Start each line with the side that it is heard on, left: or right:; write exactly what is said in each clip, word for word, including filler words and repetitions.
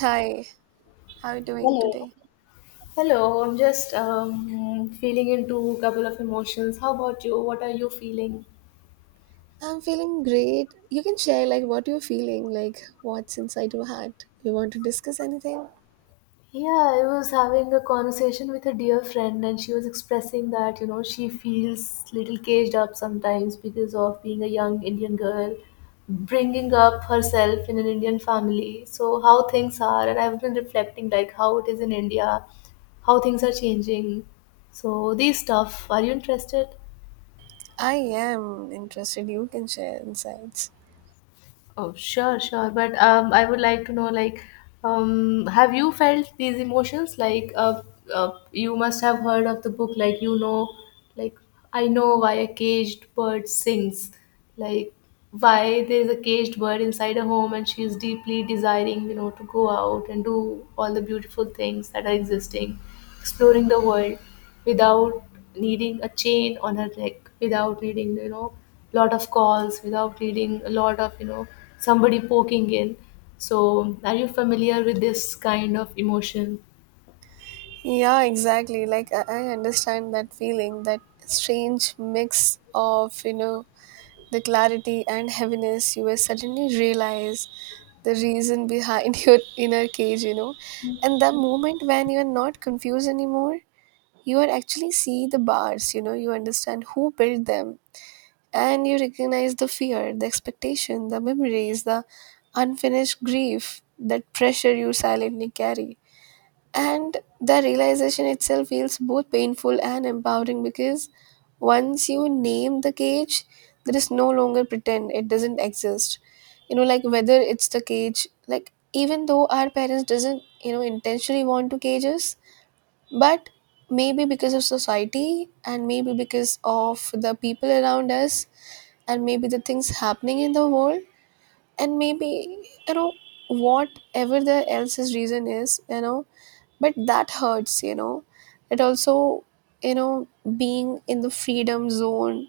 right: Hi, how are you doing
left: Hello.
right: today?
left: Hello, I'm just um, feeling into a couple of emotions. How about you? What are you feeling?
right: I'm feeling great. You can share like what you're feeling, like what's inside your heart. You want to discuss anything?
left: Yeah, I was having a conversation with a dear friend, and she was expressing that, you know, she feels little caged up sometimes because of being a young Indian girl, bringing up herself in an Indian family. So, how things are, and I've been reflecting like how it is in India, how things are changing. So, these stuff, are you interested?
right: I am interested. You can share insights.
left: Oh, sure, sure. But um, I would like to know, like, um, have you felt these emotions? Like, uh, uh, you must have heard of the book, like, you know, like, I know why a caged bird sings, like, why there is a caged bird inside a home and she is deeply desiring, you know, to go out and do all the beautiful things that are existing, exploring the world without needing a chain on her neck, without needing, you know, lot of calls without reading, a lot of, you know, somebody poking in. So, are you familiar with this kind of emotion?
right: Yeah, exactly. Like I, I understand that feeling, that strange mix of, you know, the clarity and heaviness you will suddenly realize the reason behind your inner cage, you know. And the moment when you're not confused anymore, you are actually see the bars, you know, you understand who built them, and you recognize the fear, the expectation, the memories, the unfinished grief, that pressure you silently carry, and the realization itself feels both painful and empowering because once you name the cage, there is no longer pretend it doesn't exist. You know, like whether it's the cage, like, even though our parents doesn't, you know, intentionally want to cage us, but maybe because of society, and maybe because of the people around us, and maybe the things happening in the world, and maybe, you know, whatever the else's reason is, you know, but that hurts, you know. It also, you know, being in the freedom zone,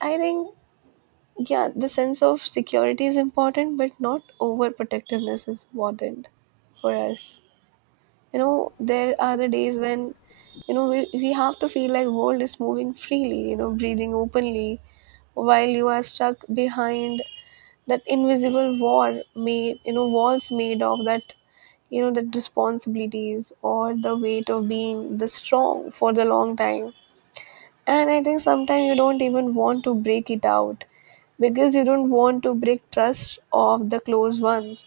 right: I think, yeah, the sense of security is important, but not overprotectiveness is important for us. You know, there are the days when, you know, we, we have to feel like world is moving freely, you know, breathing openly, while you are stuck behind that invisible war made, you know, walls made of that, you know, that responsibilities or the weight of being the strong for the long time. And I think sometimes you don't even want to break it out because you don't want to break trust of the close ones,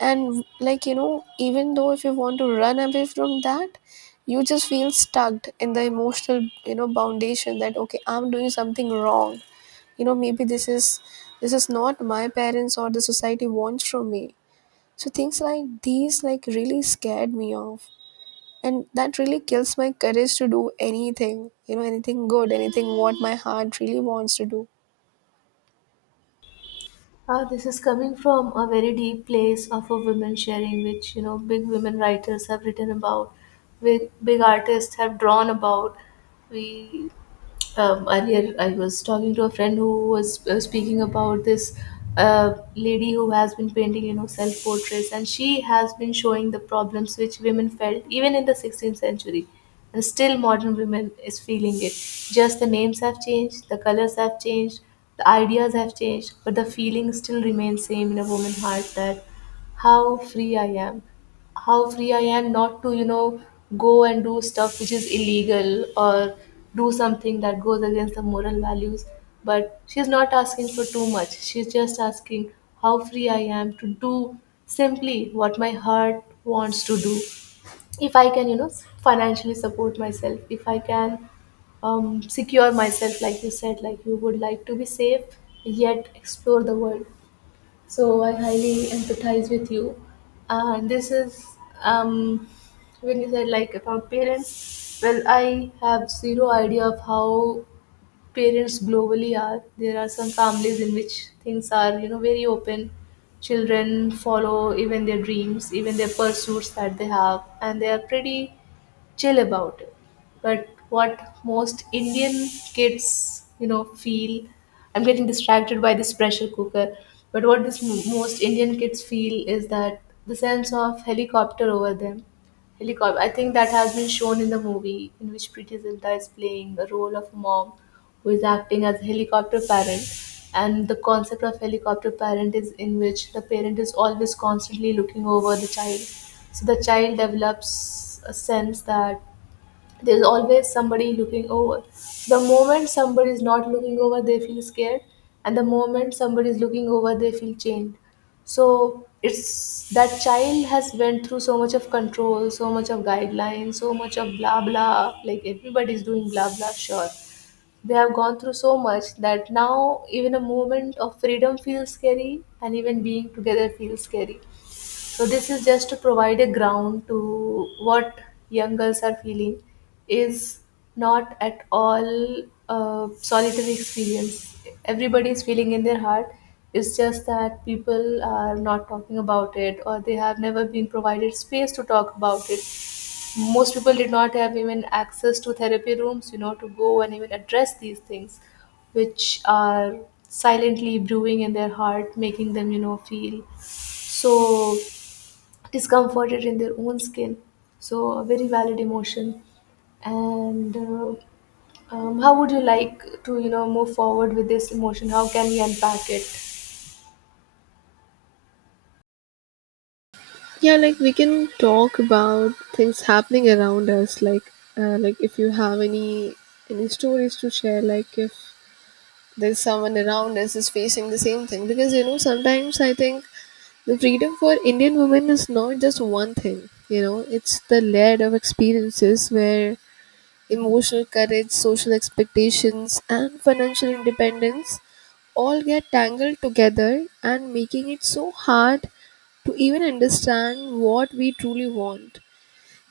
right: and like, you know, even though if you want to run away from that, you just feel stuck in the emotional, you know, foundation that okay, I'm doing something wrong. You know, maybe this is, this is not my parents or the society wants from me. So things like these like really scared me off, and that really kills my courage to do anything, you know, anything good, anything what my heart really wants to do.
left: Uh, this is coming from a very deep place of a women sharing, which you know big women writers have written about, big big artists have drawn about. We um, earlier I was talking to a friend who was uh, speaking about this uh, lady who has been painting, you know, self portraits, and she has been showing the problems which women felt even in the sixteenth century, and still modern women is feeling it. Just the names have changed, the colors have changed, the ideas have changed, but the feeling still remains same in a woman's heart that how free I am, how free I am not to, you know, go and do stuff which is illegal or do something that goes against the moral values. But she's not asking for too much. She's just asking how free I am to do simply what my heart wants to do. If I can, you know, financially support myself, if I can um, secure myself, like you said, like you would like to be safe, yet explore the world. So I highly empathize with you. And this is um, when you said like about parents. Well, I have zero idea of how parents globally are. There are some families in which things are you know very open. Children follow even their dreams, even their pursuits that they have, and they are pretty chill about it. But what most Indian kids, you know, feel, I'm getting distracted by this pressure cooker. But what this m- most Indian kids feel is that the sense of helicopter over them. Helicopter. I think that has been shown in the movie in which Preeti Zinta is playing the role of a mom who is acting as a helicopter parent, and the concept of helicopter parent is in which the parent is always constantly looking over the child, so the child develops a sense that there's always somebody looking over. The moment somebody is not looking over, they feel scared, and the moment somebody is looking over, they feel chained. So it's that child has went through so much of control, so much of guidelines, so much of blah blah, like everybody's doing blah blah, sure, they have gone through so much that now even a moment of freedom feels scary and even being together feels scary. So this is just to provide a ground to what young girls are feeling is not at all a solitary experience. Everybody is feeling in their heart. It's just that people are not talking about it or they have never been provided space to talk about it. Most people did not have even access to therapy rooms, you know, to go and even address these things, which are silently brewing in their heart, making them, you know, feel so discomforted in their own skin. So, a very valid emotion. And uh, um, how would you like to, you know, move forward with this emotion? How can we unpack it?
right: Yeah, like we can talk about things happening around us. Like, uh, like if you have any any stories to share, like if there's someone around us is facing the same thing, because you know sometimes I think the freedom for Indian women is not just one thing. You know, it's the layer of experiences where emotional courage, social expectations, and financial independence all get tangled together and making it so hard to even understand what we truly want,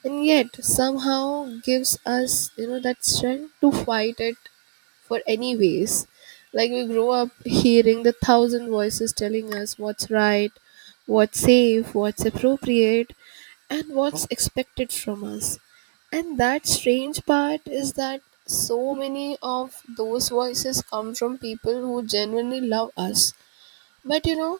right: and yet somehow gives us, you know, that strength to fight it for anyways. Like we grow up hearing the thousand voices telling us what's right, what's safe, what's appropriate, and what's expected from us. And that strange part is that so many of those voices come from people who genuinely love us, but you know,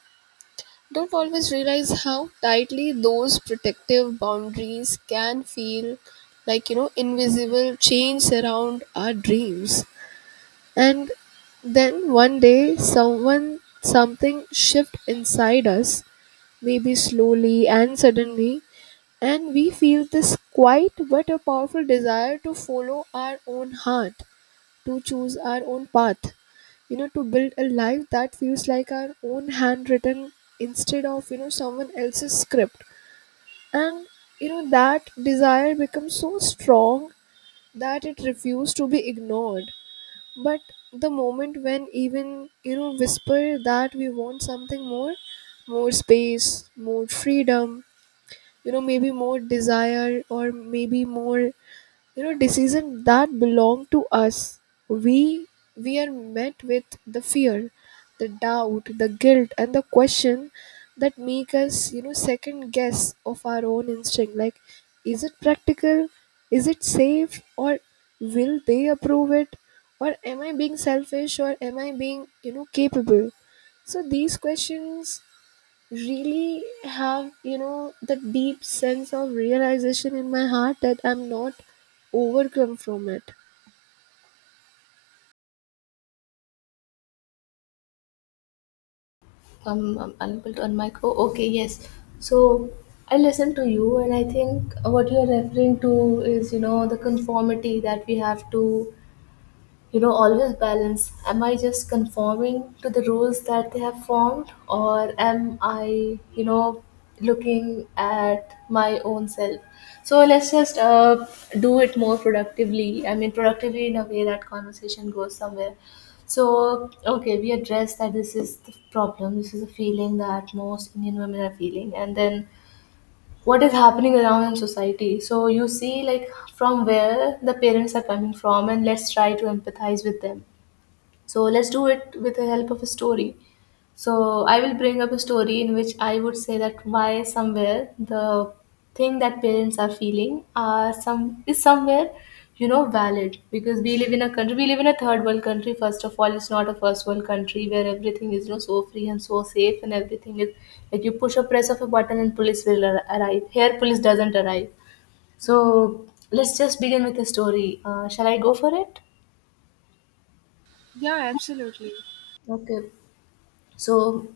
right: don't always realize how tightly those protective boundaries can feel, like, you know, invisible chains around our dreams. And then one day, someone, something shift inside us, maybe slowly and suddenly, and we feel this quiet but a powerful desire to follow our own heart, to choose our own path, you know, to build a life that feels like our own handwritten instead of, you know, someone else's script. And, you know, that desire becomes so strong that it refused to be ignored. But the moment when even, you know, whisper that we want something more, more space, more freedom, you know, maybe more desire or maybe more, you know, decisions that belong to us, we we are met with the fear, the doubt, the guilt, and the question that make us, you know, second guess of our own instinct. Like, is it practical, is it safe, or will they approve it, or am I being selfish, or am I being, you know, capable? So these questions really have, you know, that deep sense of realization in my heart that I'm not overcome from it.
left: um, I'm unable to unmic. Oh, okay, yes. So I listen to you, and I think what you are referring to is, you know, the conformity that we have to, you know, always balance. Am I just conforming to the rules that they have formed, or am I, you know, looking at my own self? So let's just uh, do it more productively. I mean productively in a way that conversation goes somewhere. So okay, we address that this is the problem, this is a feeling that most Indian women are feeling, and then what is happening around in society. So you see, like, from where the parents are coming from, and let's try to empathize with them. So let's do it with the help of a story. So I will bring up a story in which I would say that why somewhere the thing that parents are feeling are some is somewhere, you know, valid, because we live in a country, we live in a third world country. First of all, it's not a first world country where everything is, you know, so free and so safe and everything is like you push a press of a button and police will ar- arrive here. Police doesn't arrive. So let's just begin with the story. Uh, shall I go for it?
right: Yeah, absolutely.
left: Okay, so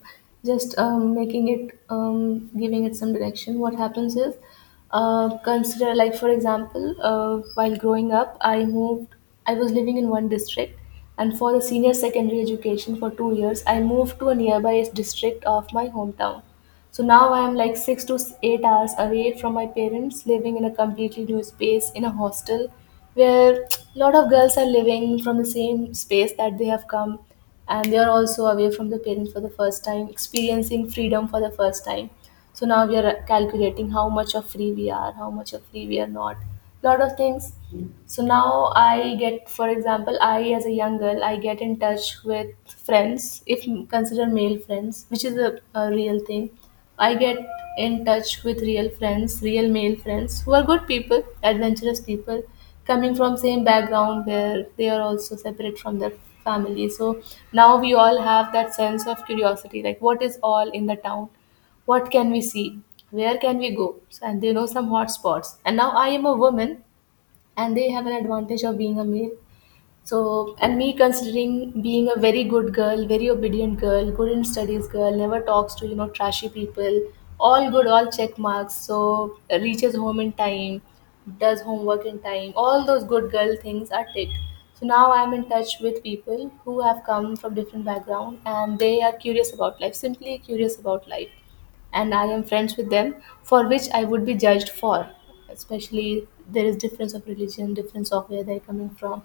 left: just um, making it um, giving it some direction. What happens is, uh, consider, like, for example, uh, while growing up, I moved I was living in one district, and for the senior secondary education for two years I moved to a nearby district of my hometown. So now I am like six to eight hours away from my parents, living in a completely new space in a hostel where a lot of girls are living from the same space that they have come, and they are also away from the parents for the first time, experiencing freedom for the first time. So now we are calculating how much of free we are, how much of free we are not, lot of things. So now I get, for example, I as a young girl, I get in touch with friends, if consider male friends, which is a, a real thing. I get in touch with real friends, real male friends, who are good people, adventurous people, coming from same background where they are also separate from their family. So now we all have that sense of curiosity, like what is all in the town, what can we see, where can we go. So, and they know some hot spots, and now I am a woman, and they have an advantage of being a male. So, and me considering being a very good girl, very obedient girl, good in studies girl, never talks to, you know, trashy people, all good, all check marks. So, reaches home in time, does homework in time, all those good girl things are ticked. So now I'm in touch with people who have come from different background and they are curious about life, simply curious about life, and I am friends with them, for which I would be judged for. Especially there is difference of religion, difference of where they're coming from.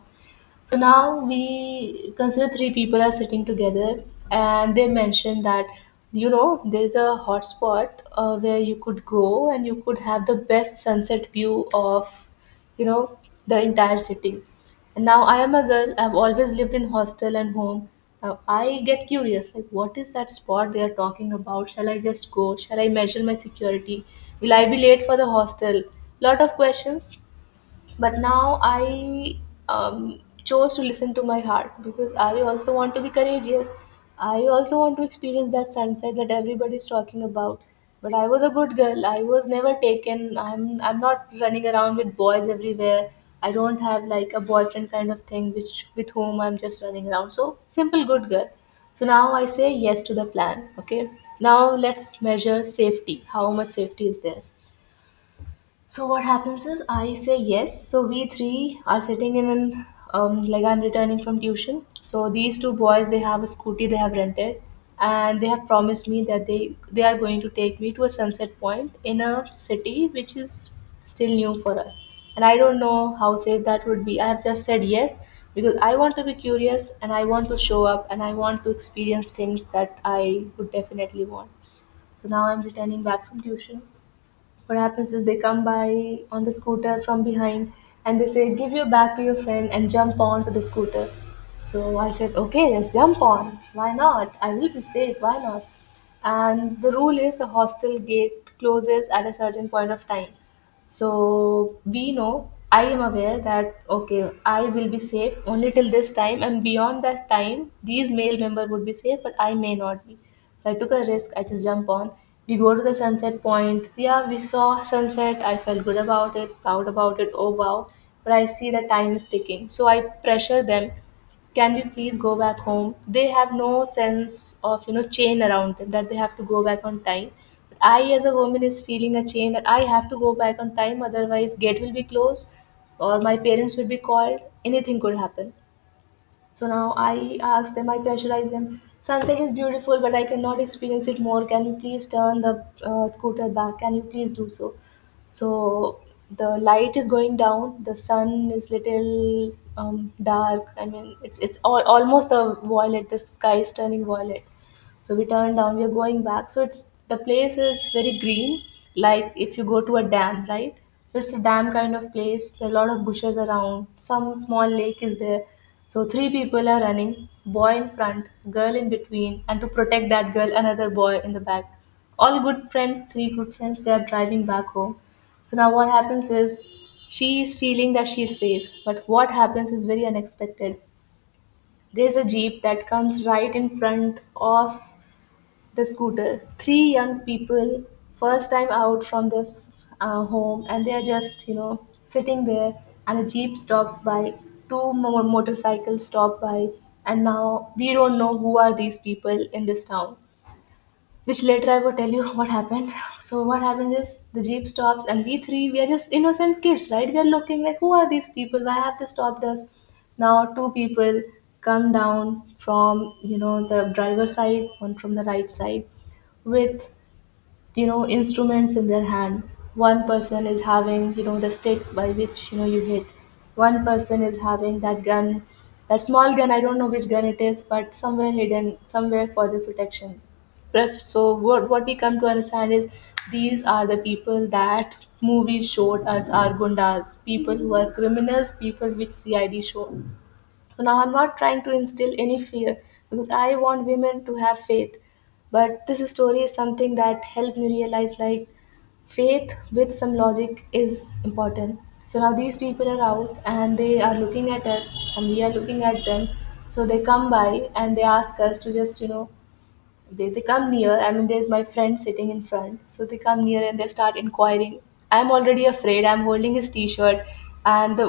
left: So now we consider three people are sitting together, and they mentioned that, you know, there's a hotspot uh, where you could go and you could have the best sunset view of, you know, the entire city. And now I am a girl. I've always lived in hostel and home. Now I get curious, like what is that spot they are talking about? Shall I just go? Shall I measure my security? Will I be late for the hostel? Lot of questions. But now I um, chose to listen to my heart, because I also want to be courageous, I also want to experience that sunset that everybody is talking about. But I was a good girl, I was never taken, i'm i'm not running around with boys everywhere, I don't have like a boyfriend kind of thing which with whom I'm just running around, so simple good girl. So now I say yes to the plan. Okay, now let's measure safety, how much safety is there. So what happens is, I say yes. So we three are sitting in an um, like I'm returning from tuition. So these two boys, they have a scooty they have rented, and they have promised me that they they are going to take me to a sunset point in a city which is still new for us. And I don't know how safe that would be. I have just said yes, because I want to be curious and I want to show up and I want to experience things that I would definitely want. So now I'm returning back from tuition. What happens is they come by on the scooter from behind, and they say, "Give your bag to your friend and jump on to the scooter." So I said, "Okay, let's jump on. Why not? I will be safe. Why not?" And the rule is the hostel gate closes at a certain point of time. So we know, I am aware that, okay, I will be safe only till this time, and beyond that time, these male member would be safe, but I may not be. So I took a risk, I just jump on. We go to the sunset point. Yeah, we saw sunset. I felt good about it, proud about it. Oh wow. But I see that time is ticking. So I pressure them, can we please go back home? They have no sense of, you know, chain around them that they have to go back on time, but I as a woman is feeling a chain that I have to go back on time, otherwise gate will be closed or my parents will be called. Anything could happen. So now I ask them, I pressurize them. Sunset is beautiful, but I cannot experience it more. Can you please turn the uh, scooter back? Can you please do so? So the light is going down. The sun is little um, dark. I mean, it's it's all, almost the violet. The sky is turning violet. So we turn down, we're going back. So it's, the place is very green, like if you go to a dam, right? So it's a dam kind of place. There are a lot of bushes around. Some small lake is there. So three people are running, boy in front, girl in between, and to protect that girl, another boy in the back. All good friends, three good friends, they are driving back home. So now what happens is, she is feeling that she is safe, but what happens is very unexpected. There's a jeep that comes right in front of the scooter. Three young people, first time out from their uh, home, and they're just, you know, sitting there. And a jeep stops by, two more motorcycles stop by, and now we don't know who are these people in this town, which later I will tell you what happened. So what happened is, the jeep stops, and we three, we are just innocent kids, right? We are looking like, who are these people? Why have they stopped us? Now two people come down from, you know, the driver's side, one from the right side, with, you know, instruments in their hand. One person is having, you know, the stick by which, you know, you hit. One person is having that gun, that small gun, I don't know which gun it is, but somewhere hidden somewhere for the protection. Pref- so what, what we come to understand is, these are the people that movies showed us are gundas, people who are criminals, people which C I D showed. So now I'm not trying to instill any fear, because I want women to have faith. But this story is something that helped me realize, like, faith with some logic is important. So now these people are out and they are looking at us and we are looking at them. So they come by and they ask us to just, you know, they, they come near. I mean, there's my friend sitting in front, so they come near and they start inquiring. I'm already afraid, I'm holding his t-shirt, and the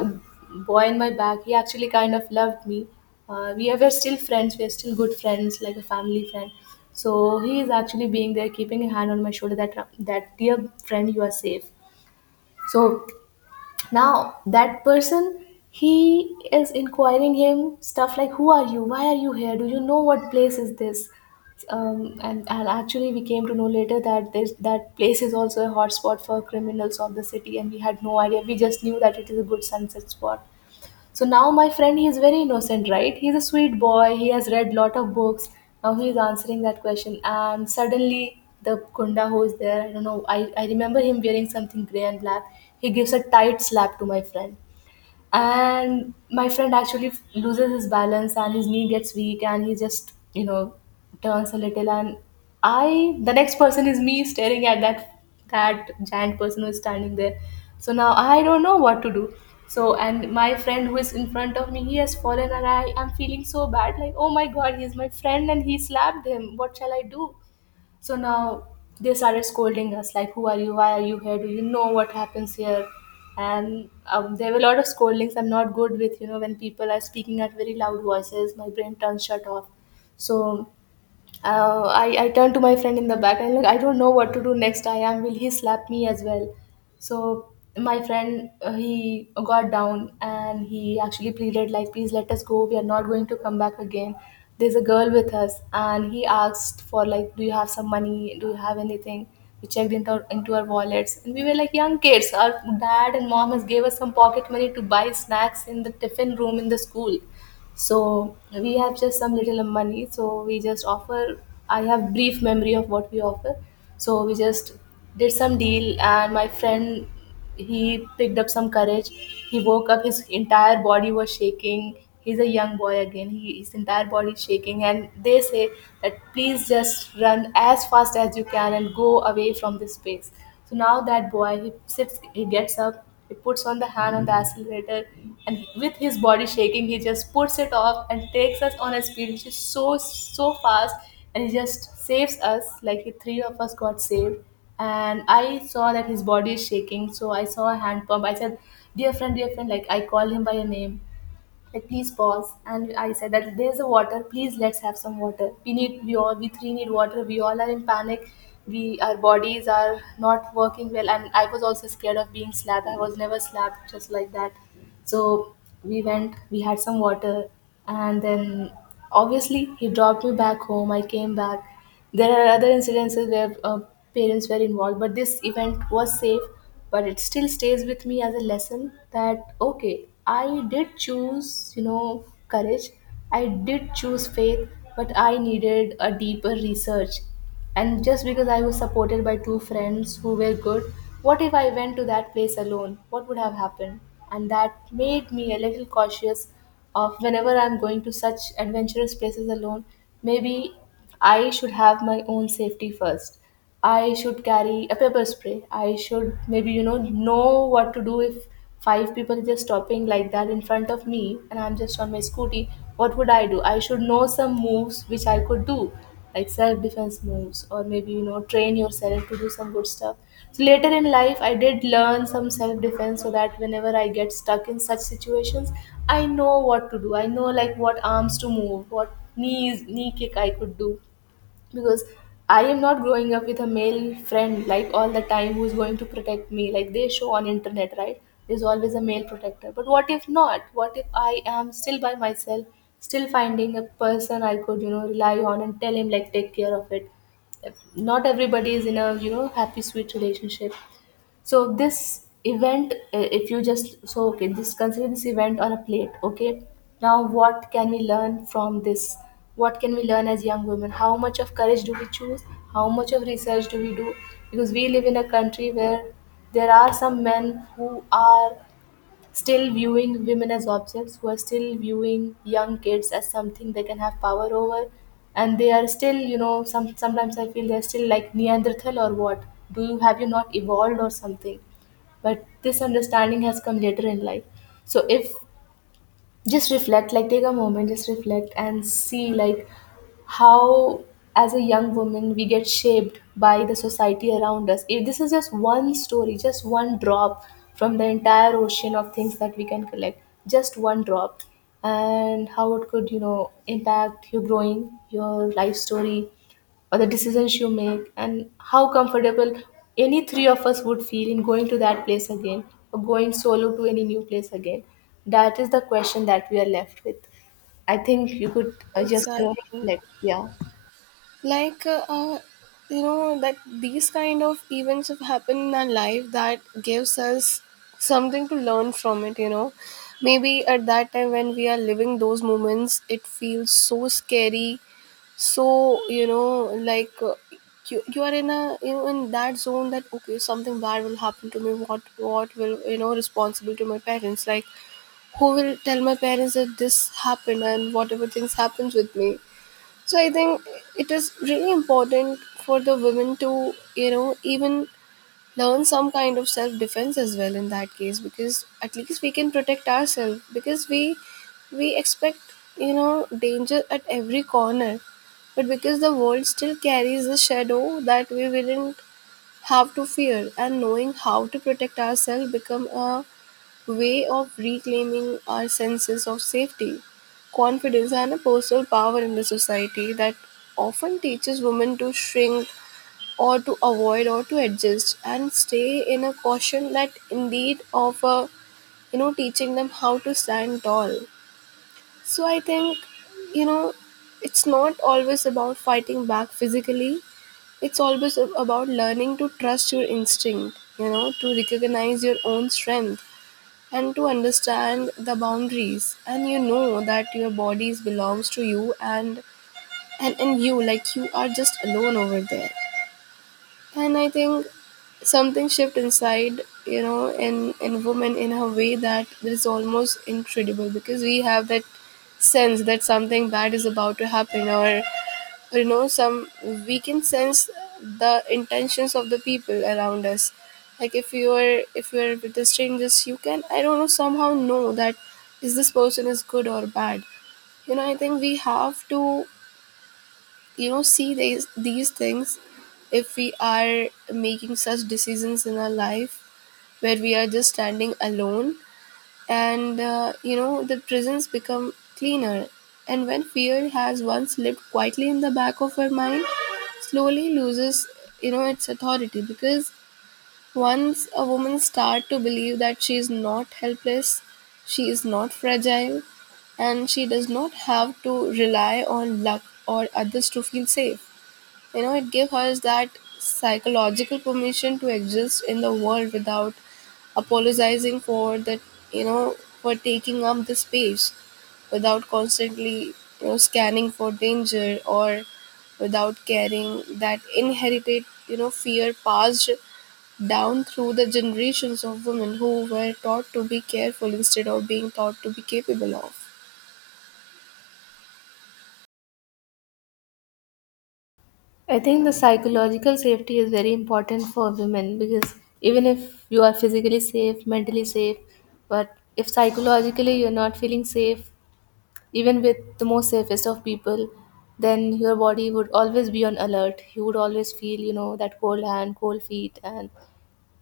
left: boy in my back, he actually kind of loved me. uh, we are we're still friends, we're still good friends, like a family friend. So he is actually being there, keeping a hand on my shoulder, that, "That dear friend, you are safe." So now that person, he is inquiring him stuff like, "Who are you? Why are you here? Do you know what place is this?" Um, and, and actually we came to know later that this, that place is also a hotspot for criminals of the city, and we had no idea. We just knew that it is a good sunset spot. So now my friend, he is very innocent, right? He's a sweet boy. He has read lot of books. Now he is answering that question, and suddenly the kunda who is there, I don't know. I, I remember him wearing something gray and black. He gives a tight slap to my friend, and my friend actually f- loses his balance and his knee gets weak, and he just, you know, turns a little, and I, the next person is me, staring at that, that giant person who is standing there. So now I don't know what to do. So, and my friend who is in front of me, he has fallen, and I am feeling so bad, like, oh my god, he's my friend and he slapped him, what shall I do? So now they started scolding us, like, who are you? Why are you here? Do you know what happens here? And um, there were a lot of scoldings. I'm not good with, you know, when people are speaking at very loud voices, my brain turns shut off. So uh, I, I turned to my friend in the back and like I don't know what to do next. I am, will he slap me as well? So my friend, uh, he got down and he actually pleaded like, please let us go. We are not going to come back again. There's a girl with us, and he asked for like, do you have some money? Do you have anything? We checked into our, into our wallets, and we were like young kids. Our dad and mom has gave us some pocket money to buy snacks in the tiffin room in the school, so we have just some little money, so we just offer. I have brief memory of what we offer. So we just did some deal, and my friend, he picked up some courage, he woke up, his entire body was shaking. He's a young boy again, he, his entire body is shaking, and they say that, please just run as fast as you can and go away from this place. So now that boy, he sits, he gets up, he puts on the hand on the accelerator, and with his body shaking, he just puts it off and takes us on a speed which is so so fast, and he just saves us. Like the three of us got saved, and I saw that his body is shaking, so I saw a hand pump. I said, "Dear friend, dear friend," like I called him by a name, like please pause. And I said that, there's a water, please let's have some water, we need, we all, we three need water, we all are in panic, we, our bodies are not working well. And I was also scared of being slapped. I was never slapped just like that. So we went, we had some water, and then obviously he dropped me back home. I came back. There are other incidences where uh, parents were involved, but this event was safe. But it still stays with me as a lesson, that, okay, I did choose, you know, courage, I did choose faith, but I needed a deeper research. And just because I was supported by two friends who were good, what if I went to that place alone? What would have happened? And that made me a little cautious of whenever I'm going to such adventurous places alone, maybe I should have my own safety first. I should carry a pepper spray. I should maybe, you know, know what to do if five people are just stopping like that in front of me and I'm just on my scooty. What would I do? I should know some moves which I could do, like self defense moves, or maybe, you know, train yourself to do some good stuff. So later in life, I did learn some self defense so that whenever I get stuck in such situations, I know what to do. I know, like, what arms to move, what knees, knee kick I could do because I am not growing up with a male friend like all the time who's going to protect me like they show on internet, right? There's always a male protector, but what if not? What if I am still by myself, still finding a person I could, you know rely on and tell him like take care of it? Not everybody is in a you know happy sweet relationship. So this event, uh, if you just so okay just consider this event on a plate, okay? Now what can we learn from this? What can we learn as young women? How much of courage do we choose? How much of research do we do? Because we live in a country where there are some men who are still viewing women as objects, who are still viewing young kids as something they can have power over, and they are still, you know, some sometimes I feel they're still like Neanderthal or what? Do you Have you not evolved or something? But this understanding has come later in life. So if just reflect, like take a moment, just reflect and see like how as a young woman we get shaped by the society around us. If this is just one story, just one drop from the entire ocean of things that we can collect, just one drop, and how it could, you know impact your growing, your life story, or the decisions you make, and how comfortable any three of us would feel in going to that place again or going solo to any new place again. That is the question that we are left with. I think you could uh, just uh,
right: Exactly,
left: reflect. Yeah,
right: like uh, uh, you know that these kind of events have happened in our life that gives us something to learn from it. You know, maybe at that time when we are living those moments, it feels so scary. So, you know, like, uh, you, you are in a, you know, in that zone that okay, something bad will happen to me, what what will, you know, responsible to my parents, like who will tell my parents that this happened and whatever things happens with me. So I think it is really important for the women to, you know, even learn some kind of self defense as well, in that case, because at least we can protect ourselves, because we we expect, you know, danger at every corner. But because the world still carries the shadow that we wouldn't have to fear, and knowing how to protect ourselves become a way of reclaiming our senses of safety, confidence, and a personal power in the society that often teaches women to shrink or to avoid or to adjust and stay in a caution that indeed of a, you know, teaching them how to stand tall. So I think, you know, it's not always about fighting back physically. It's always ab- about learning to trust your instinct, you know, to recognize your own strength and to understand the boundaries, and you know that your bodies belongs to you, and and in you, like you are just alone over there. And I think something shift inside, you know, in in women in a way that is almost incredible, because we have that sense that something bad is about to happen, or you know, some, we can sense the intentions of the people around us. Like, if you are if you are with the strangers, you can, I don't know, somehow know that is this person is good or bad. You know, I think we have to, you know, see these these things if we are making such decisions in our life where we are just standing alone. And uh, you know, the prisons become cleaner, and when fear has once lived quietly in the back of our mind, slowly loses, you know, its authority, because once a woman start to believe that she is not helpless, she is not fragile, and she does not have to rely on luck or others to feel safe, you know, it gives her that psychological permission to exist in the world without apologizing for that, you know, for taking up the space, without constantly, you know, scanning for danger, or without carrying that inherited, you know, fear passed down through the generations of women who were taught to be careful instead of being taught to be capable of.
left: I think the psychological safety is very important for women, because even if you are physically safe, mentally safe, but if psychologically you're not feeling safe, even with the most safest of people, then your body would always be on alert. You would always feel, you know, that cold hand, cold feet, and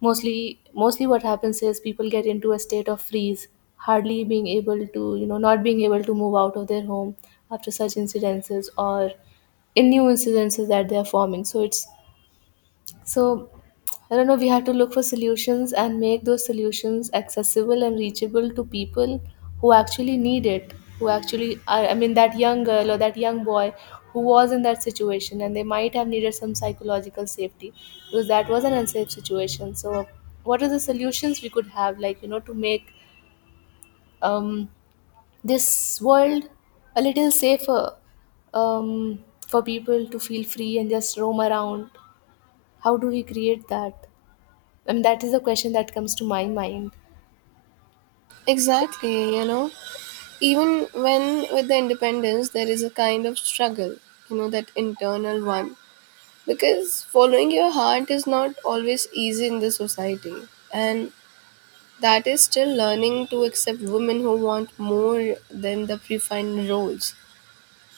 left: mostly, mostly what happens is people get into a state of freeze, hardly being able to, you know, not being able to move out of their home after such incidences or in new incidences that they are forming. So it's so, I don't know, we have to look for solutions and make those solutions accessible and reachable to people who actually need it, who actually are, I mean, that young girl or that young boy who was in that situation, and they might have needed some psychological safety because that was an unsafe situation. So what are the solutions we could have, like, you know, to make, um, this world a little safer, um, for people to feel free and just roam around? How do we create that? And that is the question that comes to my mind.
right: Exactly, you know, even when with the independence, there is a kind of struggle, you know, that internal one. Because following your heart is not always easy in the society. And that is still learning to accept women who want more than the predefined roles.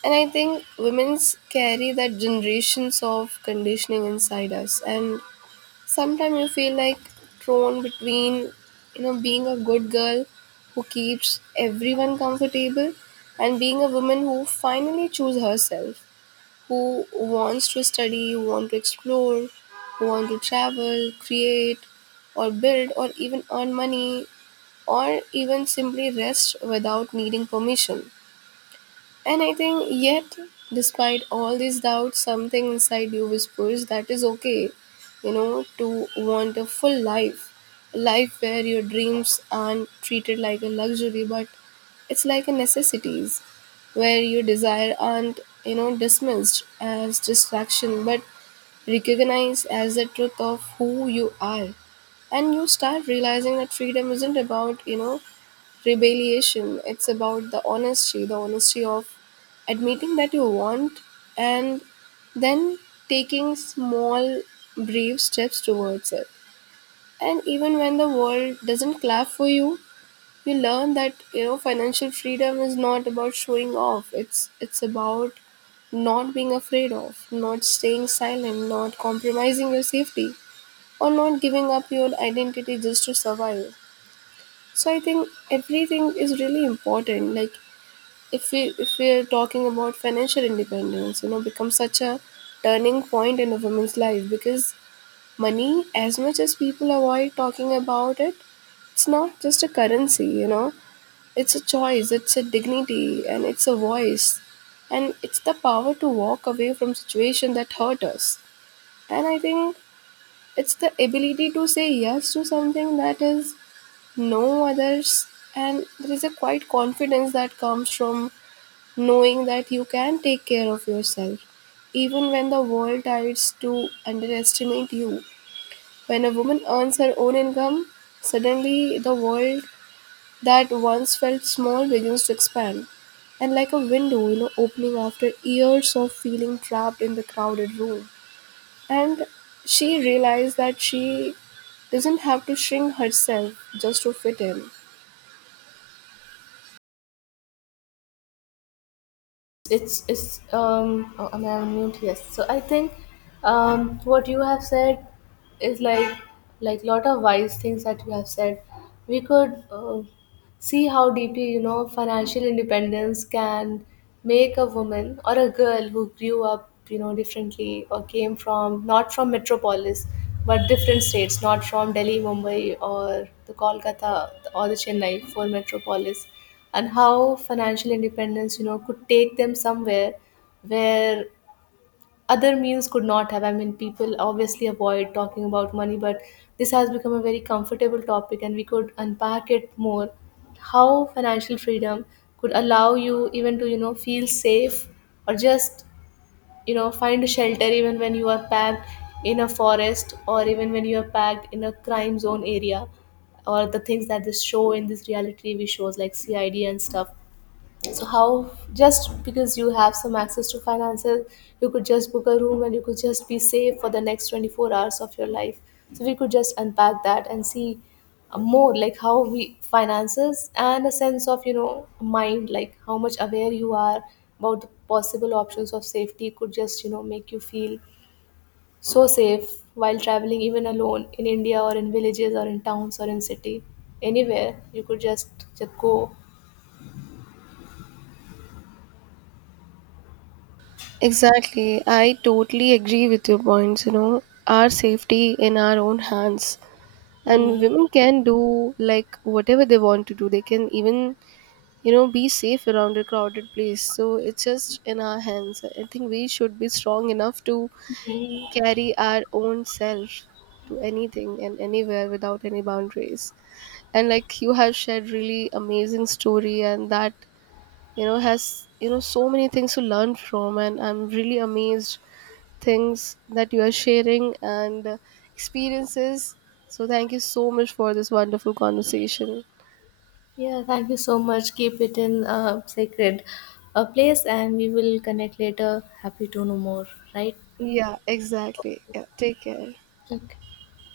right: And I think women carry that generations of conditioning inside us. And sometimes you feel like thrown between, you know, being a good girl who keeps everyone comfortable and being a woman who finally chooses herself, who wants to study, who want to explore, who want to travel, create, or build, or even earn money, or even simply rest without needing permission. And I think, yet, despite all these doubts, something inside you whispers that is okay, you know, to want a full life, a life where your dreams aren't treated like a luxury, but it's like a necessities, where your desire aren't, you know, dismissed as distraction, but recognized as the truth of who you are. And you start realizing that freedom isn't about, you know, rebellion. It's about the honesty, the honesty of admitting that you want, and then taking small, brave steps towards it. And even when the world doesn't clap for you, you learn that, you know, financial freedom is not about showing off. It's it's about not being afraid of, not staying silent, not compromising your safety, or not giving up your identity just to survive. So I think everything is really important. Like if we if we are talking about financial independence, you know, becomes such a turning point in a woman's life, because money, as much as people avoid talking about it, it's not just a currency, you know, it's a choice, it's a dignity, and it's a voice, and it's the power to walk away from situation that hurt us. And I think it's the ability to say yes to something that is no others. And there is a quite confidence that comes from knowing that you can take care of yourself, even when the world tries to underestimate you. When a woman earns her own income, suddenly the world that once felt small begins to expand. And like a window, you know, opening after years of feeling trapped in the crowded room. And she realized that she doesn't have to shrink herself just to fit in.
left: It's it's um Oh, am I on mute? Yes. So I think, um what you have said is like like lot of wise things that you have said. We could uh, see how deeply, you know, financial independence can make a woman or a girl who grew up, you know, differently, or came from not from metropolis but different states, not from Delhi, Mumbai, or the Kolkata or the Chennai for metropolis, and how financial independence, you know, could take them somewhere where other means could not have. I mean, people obviously avoid talking about money, but this has become a very comfortable topic, and we could unpack it more. How financial freedom could allow you even to, you know, feel safe, or just, you know, find a shelter even when you are packed in a forest, or even when you are packed in a crime zone area, or the things that this show in this reality T V shows like CID and stuff. So how, just because you have some access to finances, you could just book a room and you could just be safe for the next twenty-four hours of your life. So we could just unpack that and see, uh, more like how we finances and a sense of, you know, mind, like how much aware you are about the possible options of safety could just, you know, make you feel so safe while traveling even alone in India or in villages or in towns or in city, anywhere you could just, just go.
right: Exactly. I totally agree with your points. You know, our safety in our own hands. And
left: Hmm.
right: women can do like whatever they want to do. They can even, you know, be safe around a crowded place. So it's just in our hands. I think we should be strong enough to carry our own self to anything and anywhere without any boundaries. And like you have shared really amazing story, and that, you know, has, you know, so many things to learn from, and I'm really amazed things that you are sharing, and uh, experiences. So, thank you so much for this wonderful conversation.
left: Yeah, thank you so much. Keep it in a sacred uh, place and we will connect later. Happy to know more, right?
right: Yeah, exactly. Yeah, take care.
left: Okay.